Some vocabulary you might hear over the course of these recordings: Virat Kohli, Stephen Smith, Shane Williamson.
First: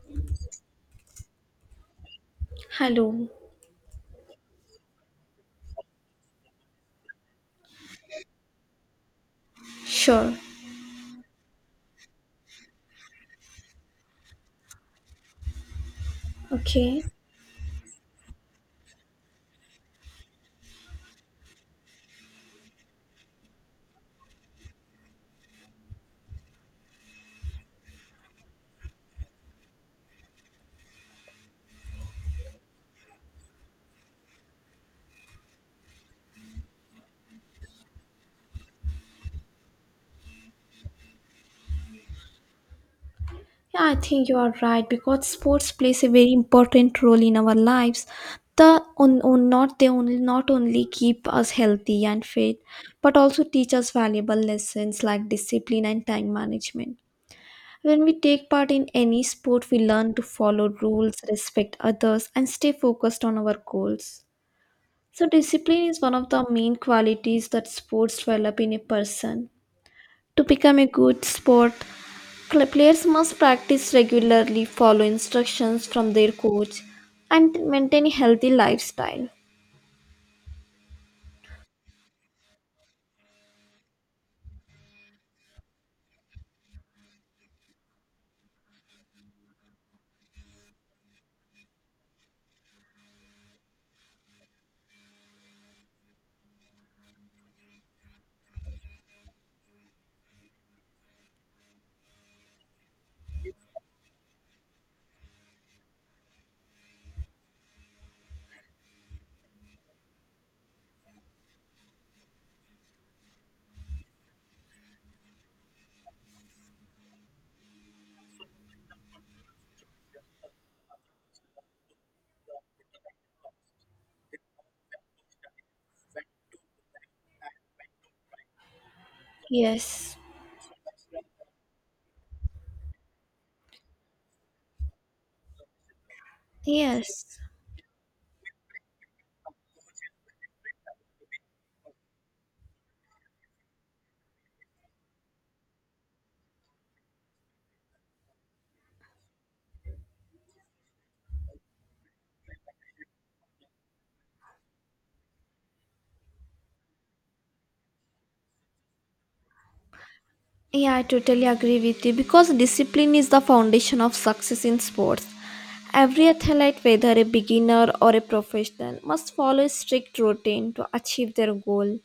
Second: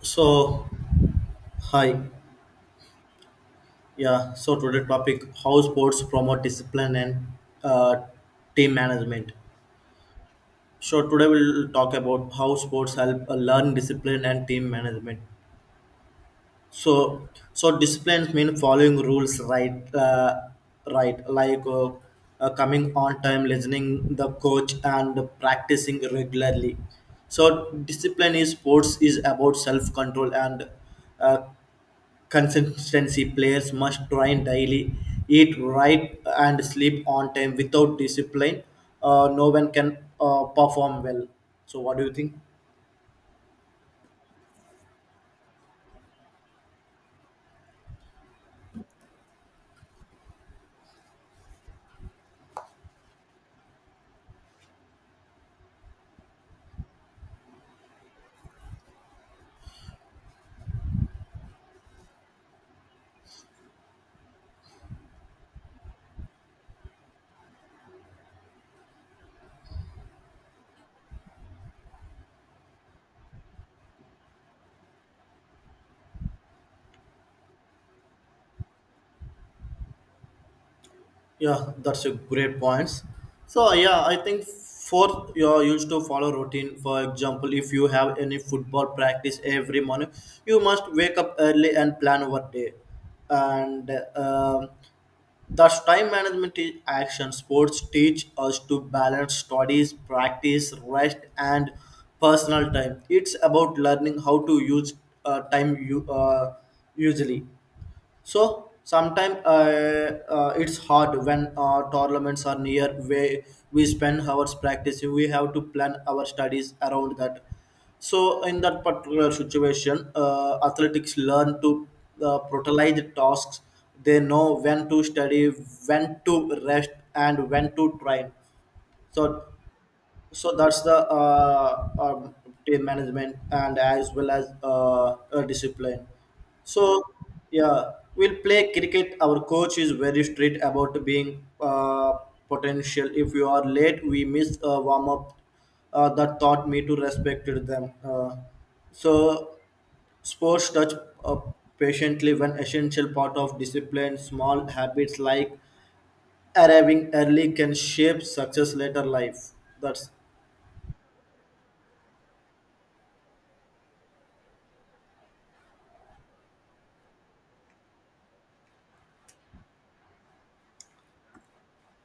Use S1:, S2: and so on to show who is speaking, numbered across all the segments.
S1: So, hi,
S2: Hello.
S1: yeah. So today topic: how sports promote discipline and uh, team management.
S2: Sure.
S1: So today we'll talk about how sports help learn discipline and team management.
S2: Okay.
S1: So, so, discipline means following rules, right? Right, like coming on time, listening the coach, and practicing regularly. So discipline is sports is about self control and uh, consistency players must train daily, eat right, and sleep on time without discipline, no one can perform well. So what do you think?
S2: Yeah, I think you are right because sports plays a very important role in our lives. The on not they only not only keep us healthy and fit, but also teach us valuable lessons like discipline and time management. When we take part in any sport, we learn to follow rules, respect others, and stay focused on our goals. So, discipline is one of the main qualities that sports develop in a person. To become a good sport, players must practice regularly, follow instructions from their coach, and maintain a healthy lifestyle.
S1: Yeah, that's a great points. So yeah, I think for you're used to follow routine. For example, if you have any football practice every morning, you must wake up early and plan over day. And um, thus, time management is action. Sports teach us to balance studies, practice, rest, and personal time. It's about learning how to use time you usually. So sometimes it's hard when tournaments are near where we spend hours practicing. We have to plan our studies around that. So in that particular situation, athletics learn to prioritize the tasks. They know when to study, when to rest, and when to train. So
S2: Yes,
S1: so that's the team management and as well as discipline. So
S2: yes.
S1: yeah, we'll play cricket. Our coach is very strict about being potential. If you are late, we miss a warm up. That taught me to respect them. So sports touch uh, patiently when essential part of discipline. Small habits like arriving early can shape success later life. That's
S2: Yeah, I totally agree with you because discipline is the foundation of success in sports. Every athlete, whether a beginner or a professional, must follow a strict routine to achieve their goal.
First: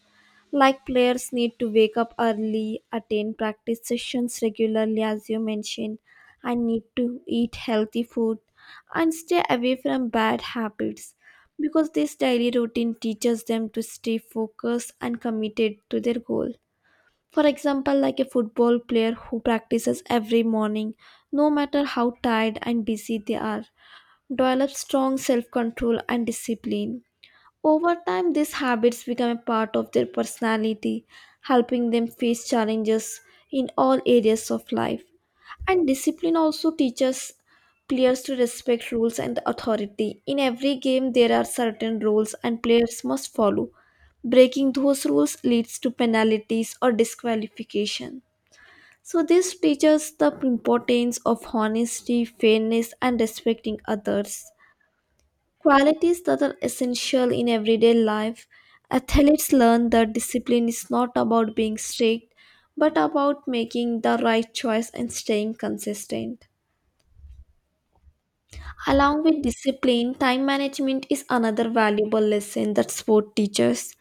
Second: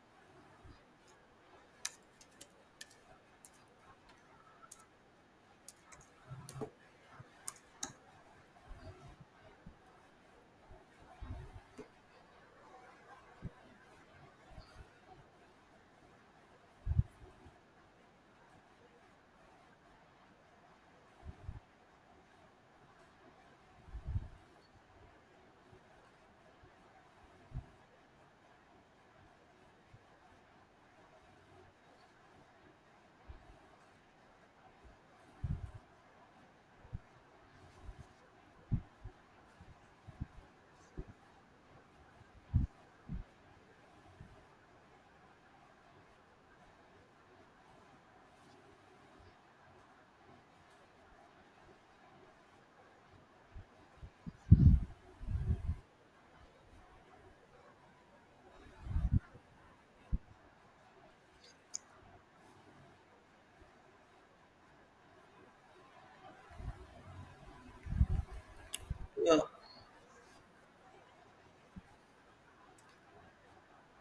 S2: Like players need to wake up early, attend practice sessions regularly, as you mentioned, and need to eat healthy food and stay away from bad habits because this daily routine teaches them to stay focused and committed to their goal. For example, like a football player who practices every morning, no matter how tired and busy they are, develops strong self control and discipline. Over time, these habits become a part of their personality, helping them face challenges in all areas of life. And discipline also teaches players to respect rules and authority. In every game, there are certain rules, and players must follow. Breaking those rules leads to penalties or disqualification. So, this teaches the importance of honesty, fairness, and respecting others. Qualities that are essential in everyday life. Athletes learn that discipline is not about being strict, but about making the right choice and staying consistent. Along with discipline, time management is another valuable lesson that sport teaches.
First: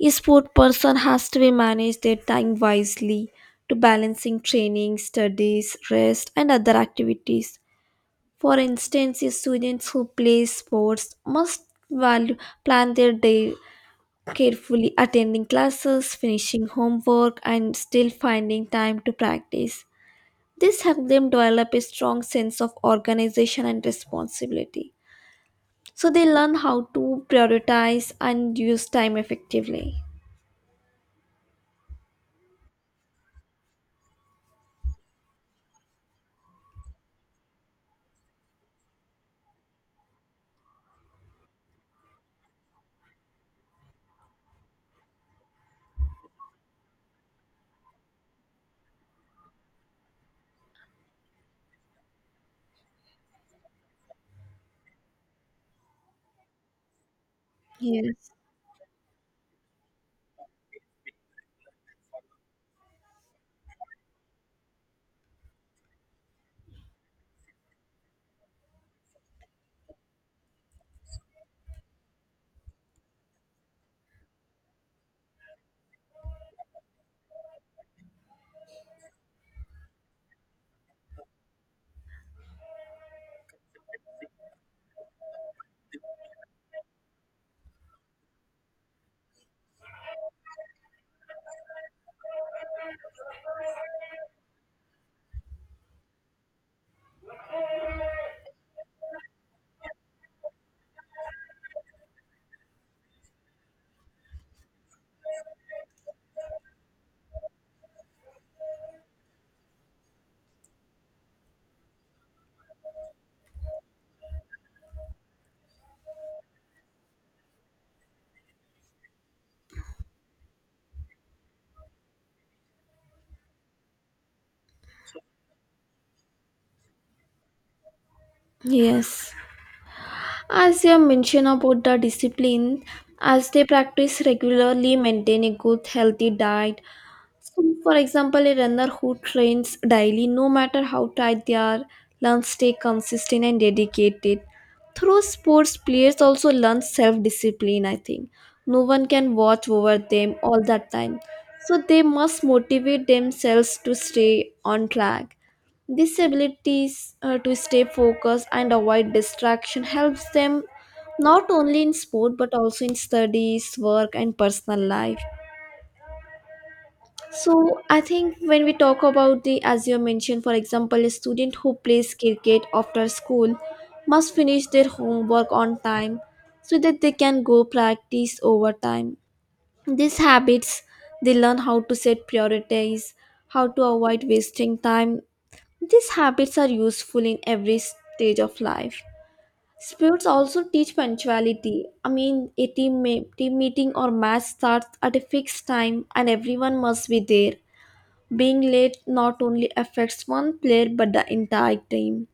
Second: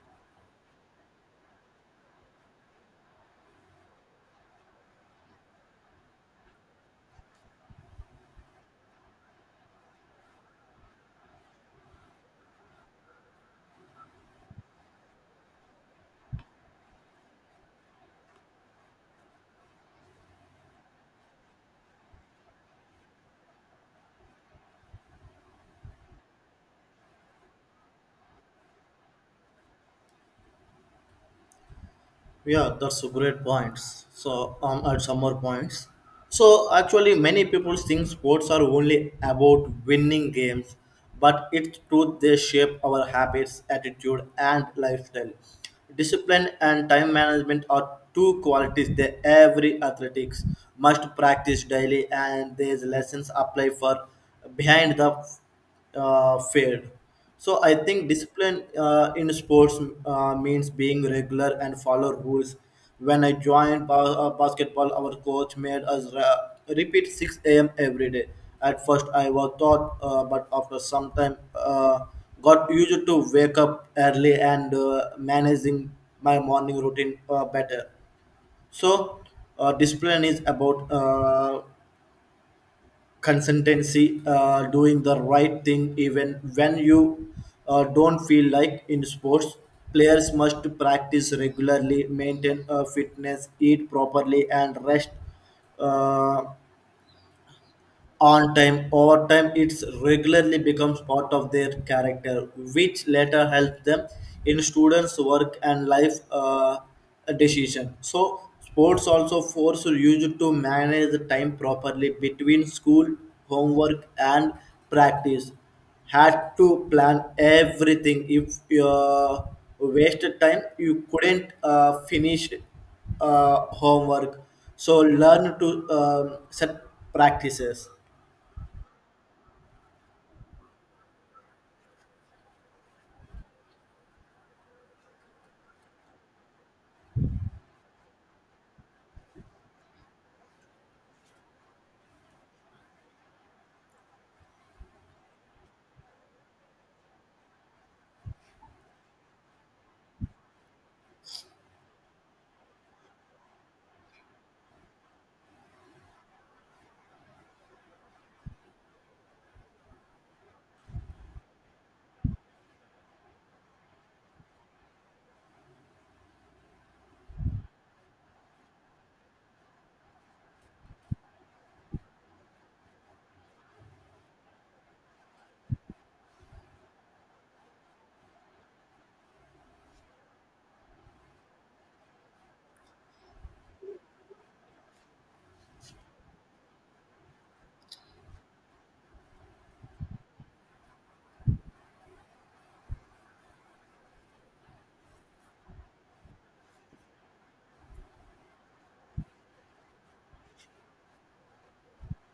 S2: A sport person has to be manage their time wisely to balancing training, studies, rest, and other activities. For instance, students who play sports must value plan their day carefully, attending classes, finishing homework, and still finding time to practice. This helps them develop a strong sense of organization and responsibility. So they learn how to prioritize and use time effectively.
S1: yeah, that's a great points. So at some more points. So actually, many people think sports are only about winning games, but it's true they shape our habits, attitude, and lifestyle. Discipline and time management are two qualities that every athletics must practice daily, and these lessons apply for behind the failed. So I think
S2: Yes.
S1: discipline in sports means being regular and follow rules. When I joined basketball, our coach made us repeat 6 a.m. every day. At first, I was taught, but after some time, got used to wake up early and managing my morning routine better. So, discipline is about consistency, doing the right thing even when you don't feel like in sports. Players must practice regularly, maintain a fitness, eat properly, and rest. Uh, on time. Over time, it regularly becomes part of their character, which later helps them in students' work and life decision. So, sports also force you to manage the time properly between school, homework, and practice. Had to plan everything. If you wasted time, you couldn't finish homework. So learn to set practices.
S2: Yes. As you mentioned about the discipline, as they practice regularly, maintain a good healthy diet, so, for example, a runner who trains daily, no matter how tight they are, learns stay consistent and dedicated. Through sports, players also learn self discipline, I think. No one can watch over them all the time. So, they must motivate themselves to stay on track. This abilities to stay focused and avoid distraction helps them not only in sport but also in studies, work, and personal life. So I think when we talk about the, as you mentioned, for example, a student who plays cricket after school must finish their homework on time so that they can go practice overtime. These habits, they learn how to set priorities, how to avoid wasting time. These habits are useful in every stage of life. Sports also teach punctuality. I mean, a team meeting or match starts at a fixed time and everyone must be there being late not only affects one player but the entire team.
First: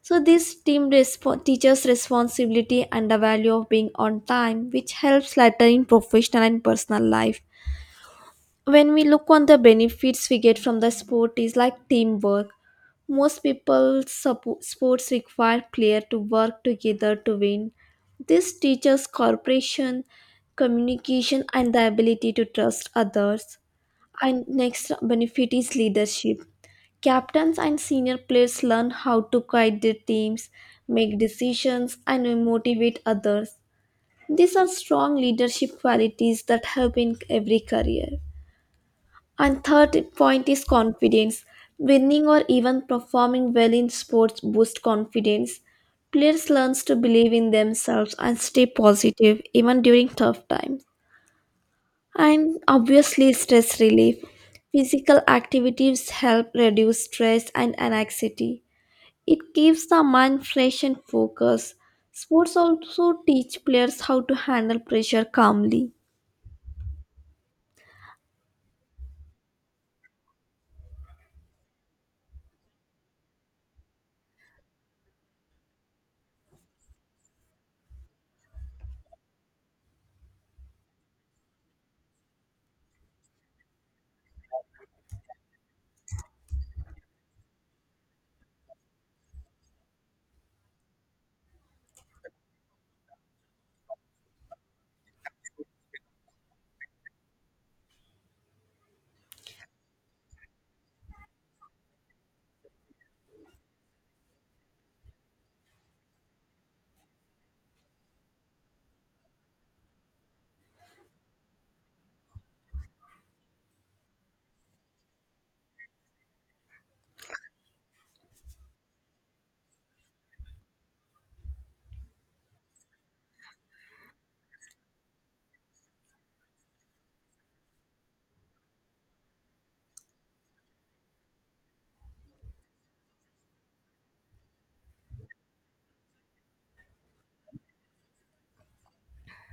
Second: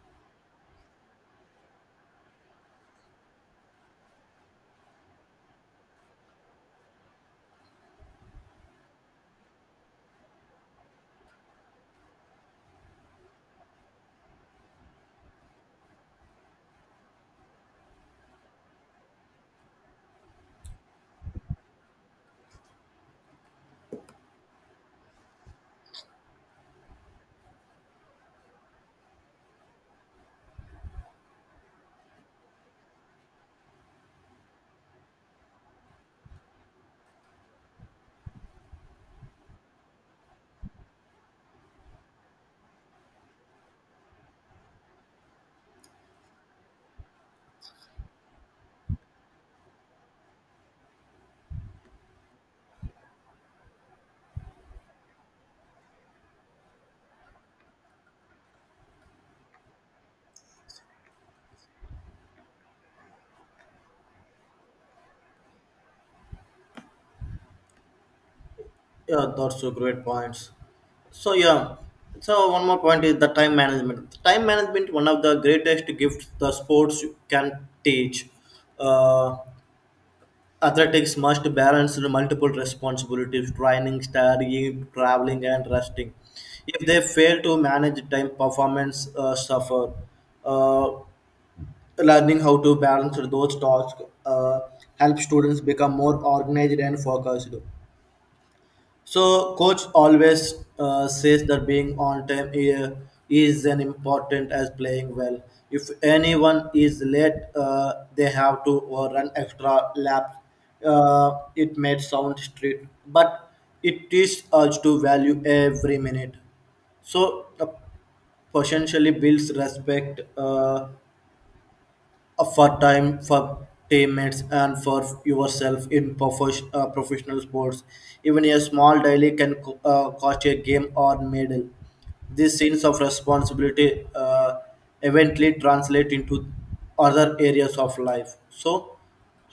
S2: So this teaches responsibility and the value of being on time, which helps later in professional and personal life. When we look on the benefits we get from the sport is like teamwork. Most people sports require player to work together to win. This teaches cooperation, communication, and the ability to trust others. And next benefit is leadership. Captains and senior players learn how to guide their teams, make decisions, and motivate others. These are strong leadership qualities that help in every career. And third point is confidence. Winning or even performing well in sports boosts confidence. Players learn to believe in themselves and stay positive even during tough times. And obviously, stress relief. Physical activities help reduce stress and anxiety. It keeps the mind fresh and focused. Sports also teach players how to handle pressure calmly.
S1: Yeah, that's a great points. So yeah, so one more point is the time management. The time management one of the greatest gifts the sports can teach. Uh, Athletics must balance the multiple responsibilities: training, studying, traveling, and resting. If they fail to manage time, performance suffer. Uh, Learning how to balance those tasks help students become more organized and focused. So coach always says that being on time is an important as playing well. If anyone is late, they have to run extra laps. It may sound strict, but it teaches us to value every minute. So potentially builds respect. For time, for teammates, and for yourself in professional sports, even a small daily can cost a game or medal. These sense of responsibility eventually translate into other areas of life. So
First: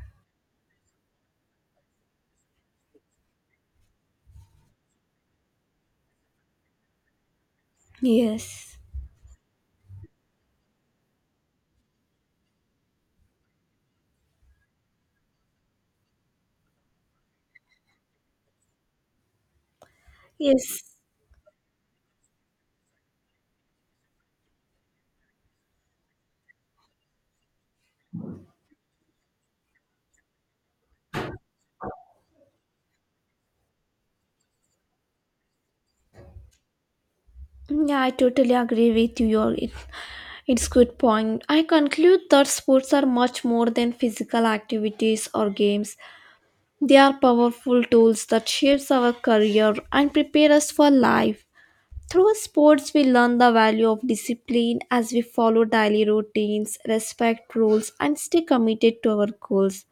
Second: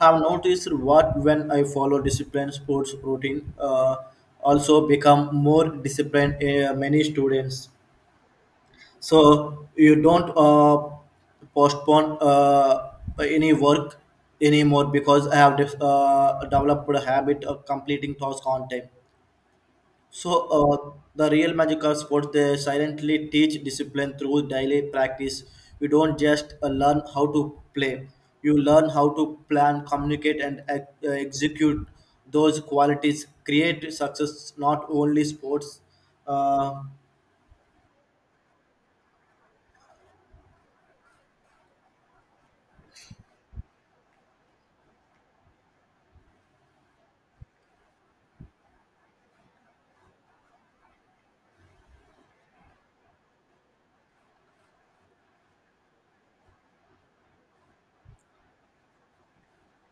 S1: have noticed what when I follow disciplined sports routine, also become more disciplined, many students.
S2: Yes.
S1: So you don't postpone any work anymore because I have developed a habit of completing tasks on time. So
S2: Yes.
S1: uh, the real magic of sports they silently teach discipline through daily practice. You don't just learn how to play, you learn how to plan, communicate, and execute. Those qualities create success not only sports. Uh,
S2: Yeah, I totally agree with you. It's good point. I conclude that sports are much more than physical activities or games. They are powerful tools that shapes our career and prepare us for life. Through sports, we learn the value of discipline as we follow daily routines, respect rules, and stay committed to our goals.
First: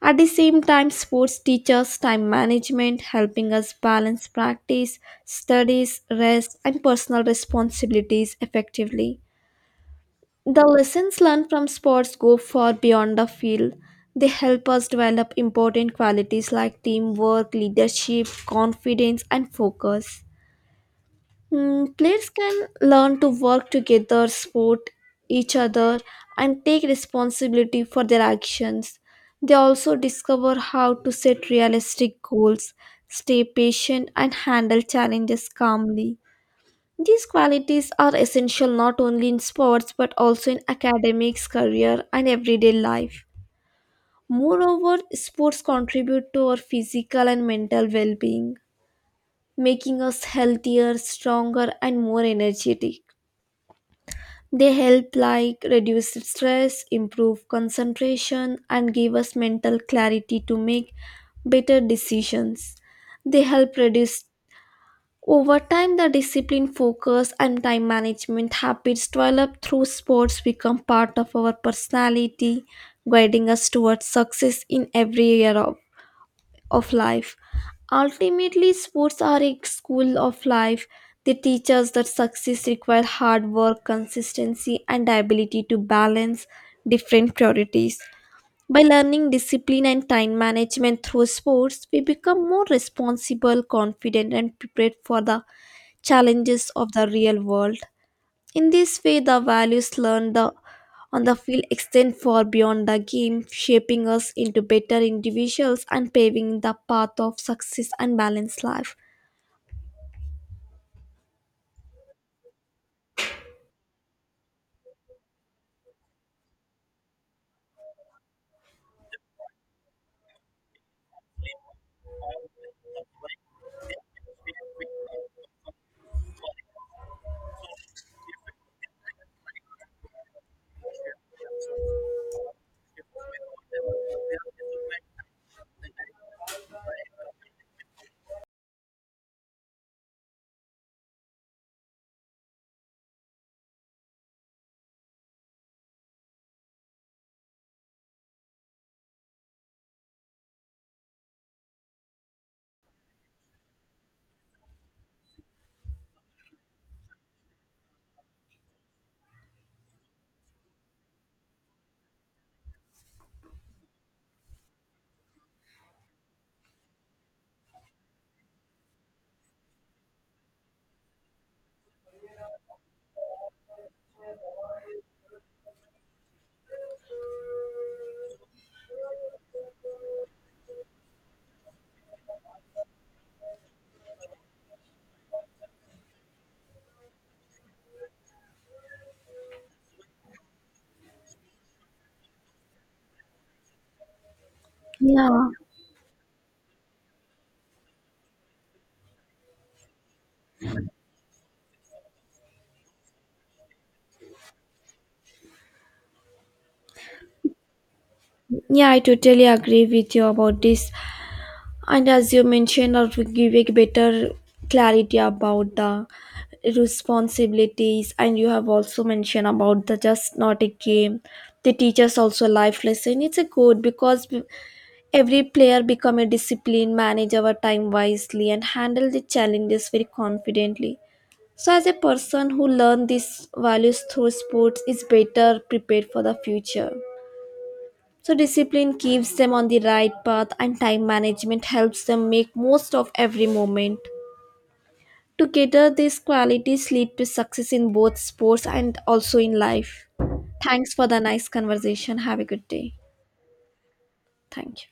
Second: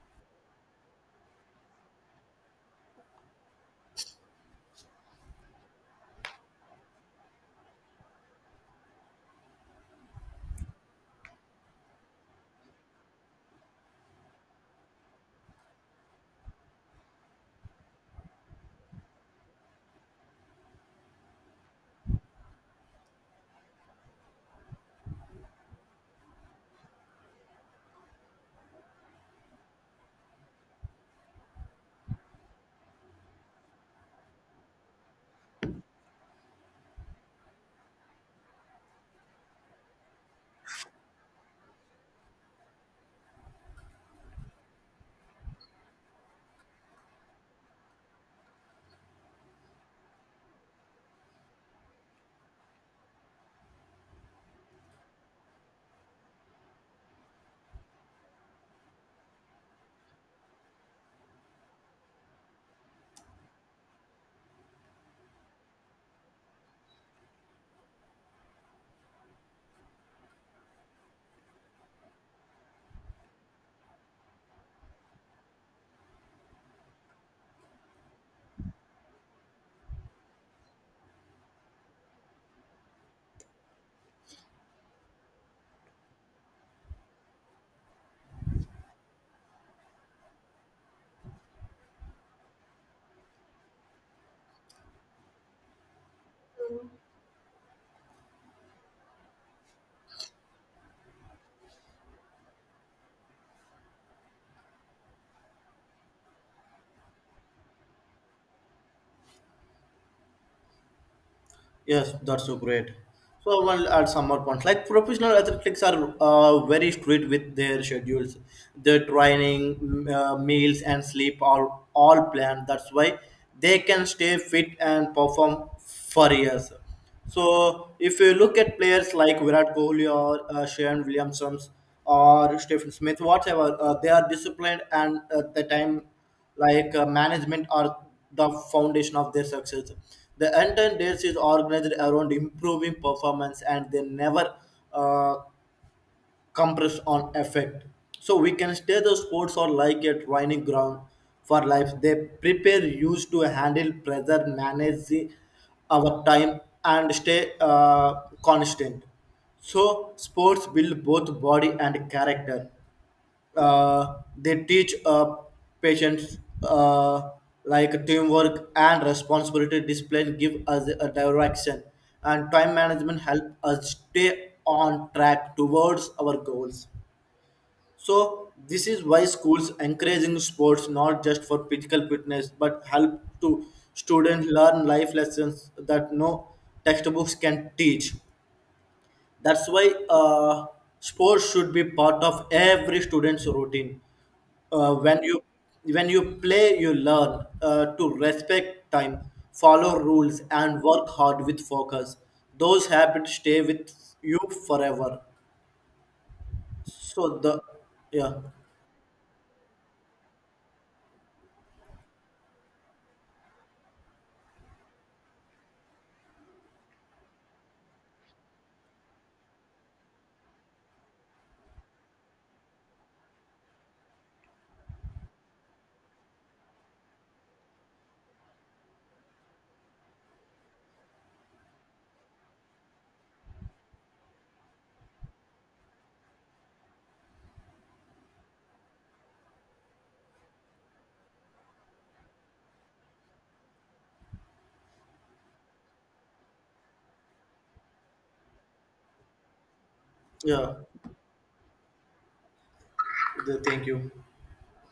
S2: At the same time, sports teach us time management, helping us balance practice, studies, rest, and personal responsibilities effectively. The lessons learned from sports go far beyond the field. They help us develop important qualities like teamwork, leadership, confidence, and focus. Mm, players can learn to work together, support each other, and take responsibility for their actions. They also discover how to set realistic goals, stay patient, and handle challenges calmly. These qualities are essential not only in sports but also in academics, career, and everyday life. Moreover, sports contribute to our physical and mental well being, making us healthier, stronger, and more energetic. They help like reduce stress, improve concentration and give us mental clarity to make better decisions. They help reduce Over time the discipline focus and time management habits developed through sports become part of our personality guiding us towards success in every area of life. Ultimately, sports are a school of life. They teach us that success requires hard work, consistency, and the ability to balance different priorities. By learning discipline and time management through sports, we become more responsible, confident, and prepared for the challenges of the real world. In this way, the values learned the, on the field extend far beyond the game, shaping us into better individuals and paving the path of success and balanced life.
S1: Yes, that's so great. So I want to add some more points. Like professional athletics are very strict with their schedules. Their training, meals, and sleep are all planned. That's why they can stay fit and perform for years. So if you look at players like Virat Kohli or Shane Williamson or Stephen Smith, whatever, they are disciplined and the time like management are the foundation of their success. The entire days is organized around improving performance and they never uh, compress on effect. So we can stay the sports are like a training ground for life. They prepare used to handle pressure, manage the, our time and stay constant. So sports build both body and character. They teach patients like teamwork and responsibility. Discipline give us a direction and time management help us stay on track towards our goals. So this is why schools encouraging sports not just for physical fitness but help to students learn life lessons that no textbooks can teach. That's why sports should be part of every student's routine. When you
S2: Yeah,
S1: when you play, you learn to respect time, follow rules, and work hard with focus. Those habits stay with you forever. So the yeah,
S2: yeah, I totally agree with you about this. And as you mentioned, I will give a better clarity about the responsibilities. And you have also mentioned about the just not a game. The teachers also life lesson. It's a good because every player become a discipline, manage our time wisely, and handle the challenges very confidently. So, as a person who learn these values through sports, is better prepared for the future. So, discipline keeps them on the right path, and time management helps them make most of every moment. Together, these qualities lead to success in both sports and also in life.
S1: yeah,
S2: Thanks for the nice conversation. Have a good day.
S1: the, thank you.
S2: Thank you.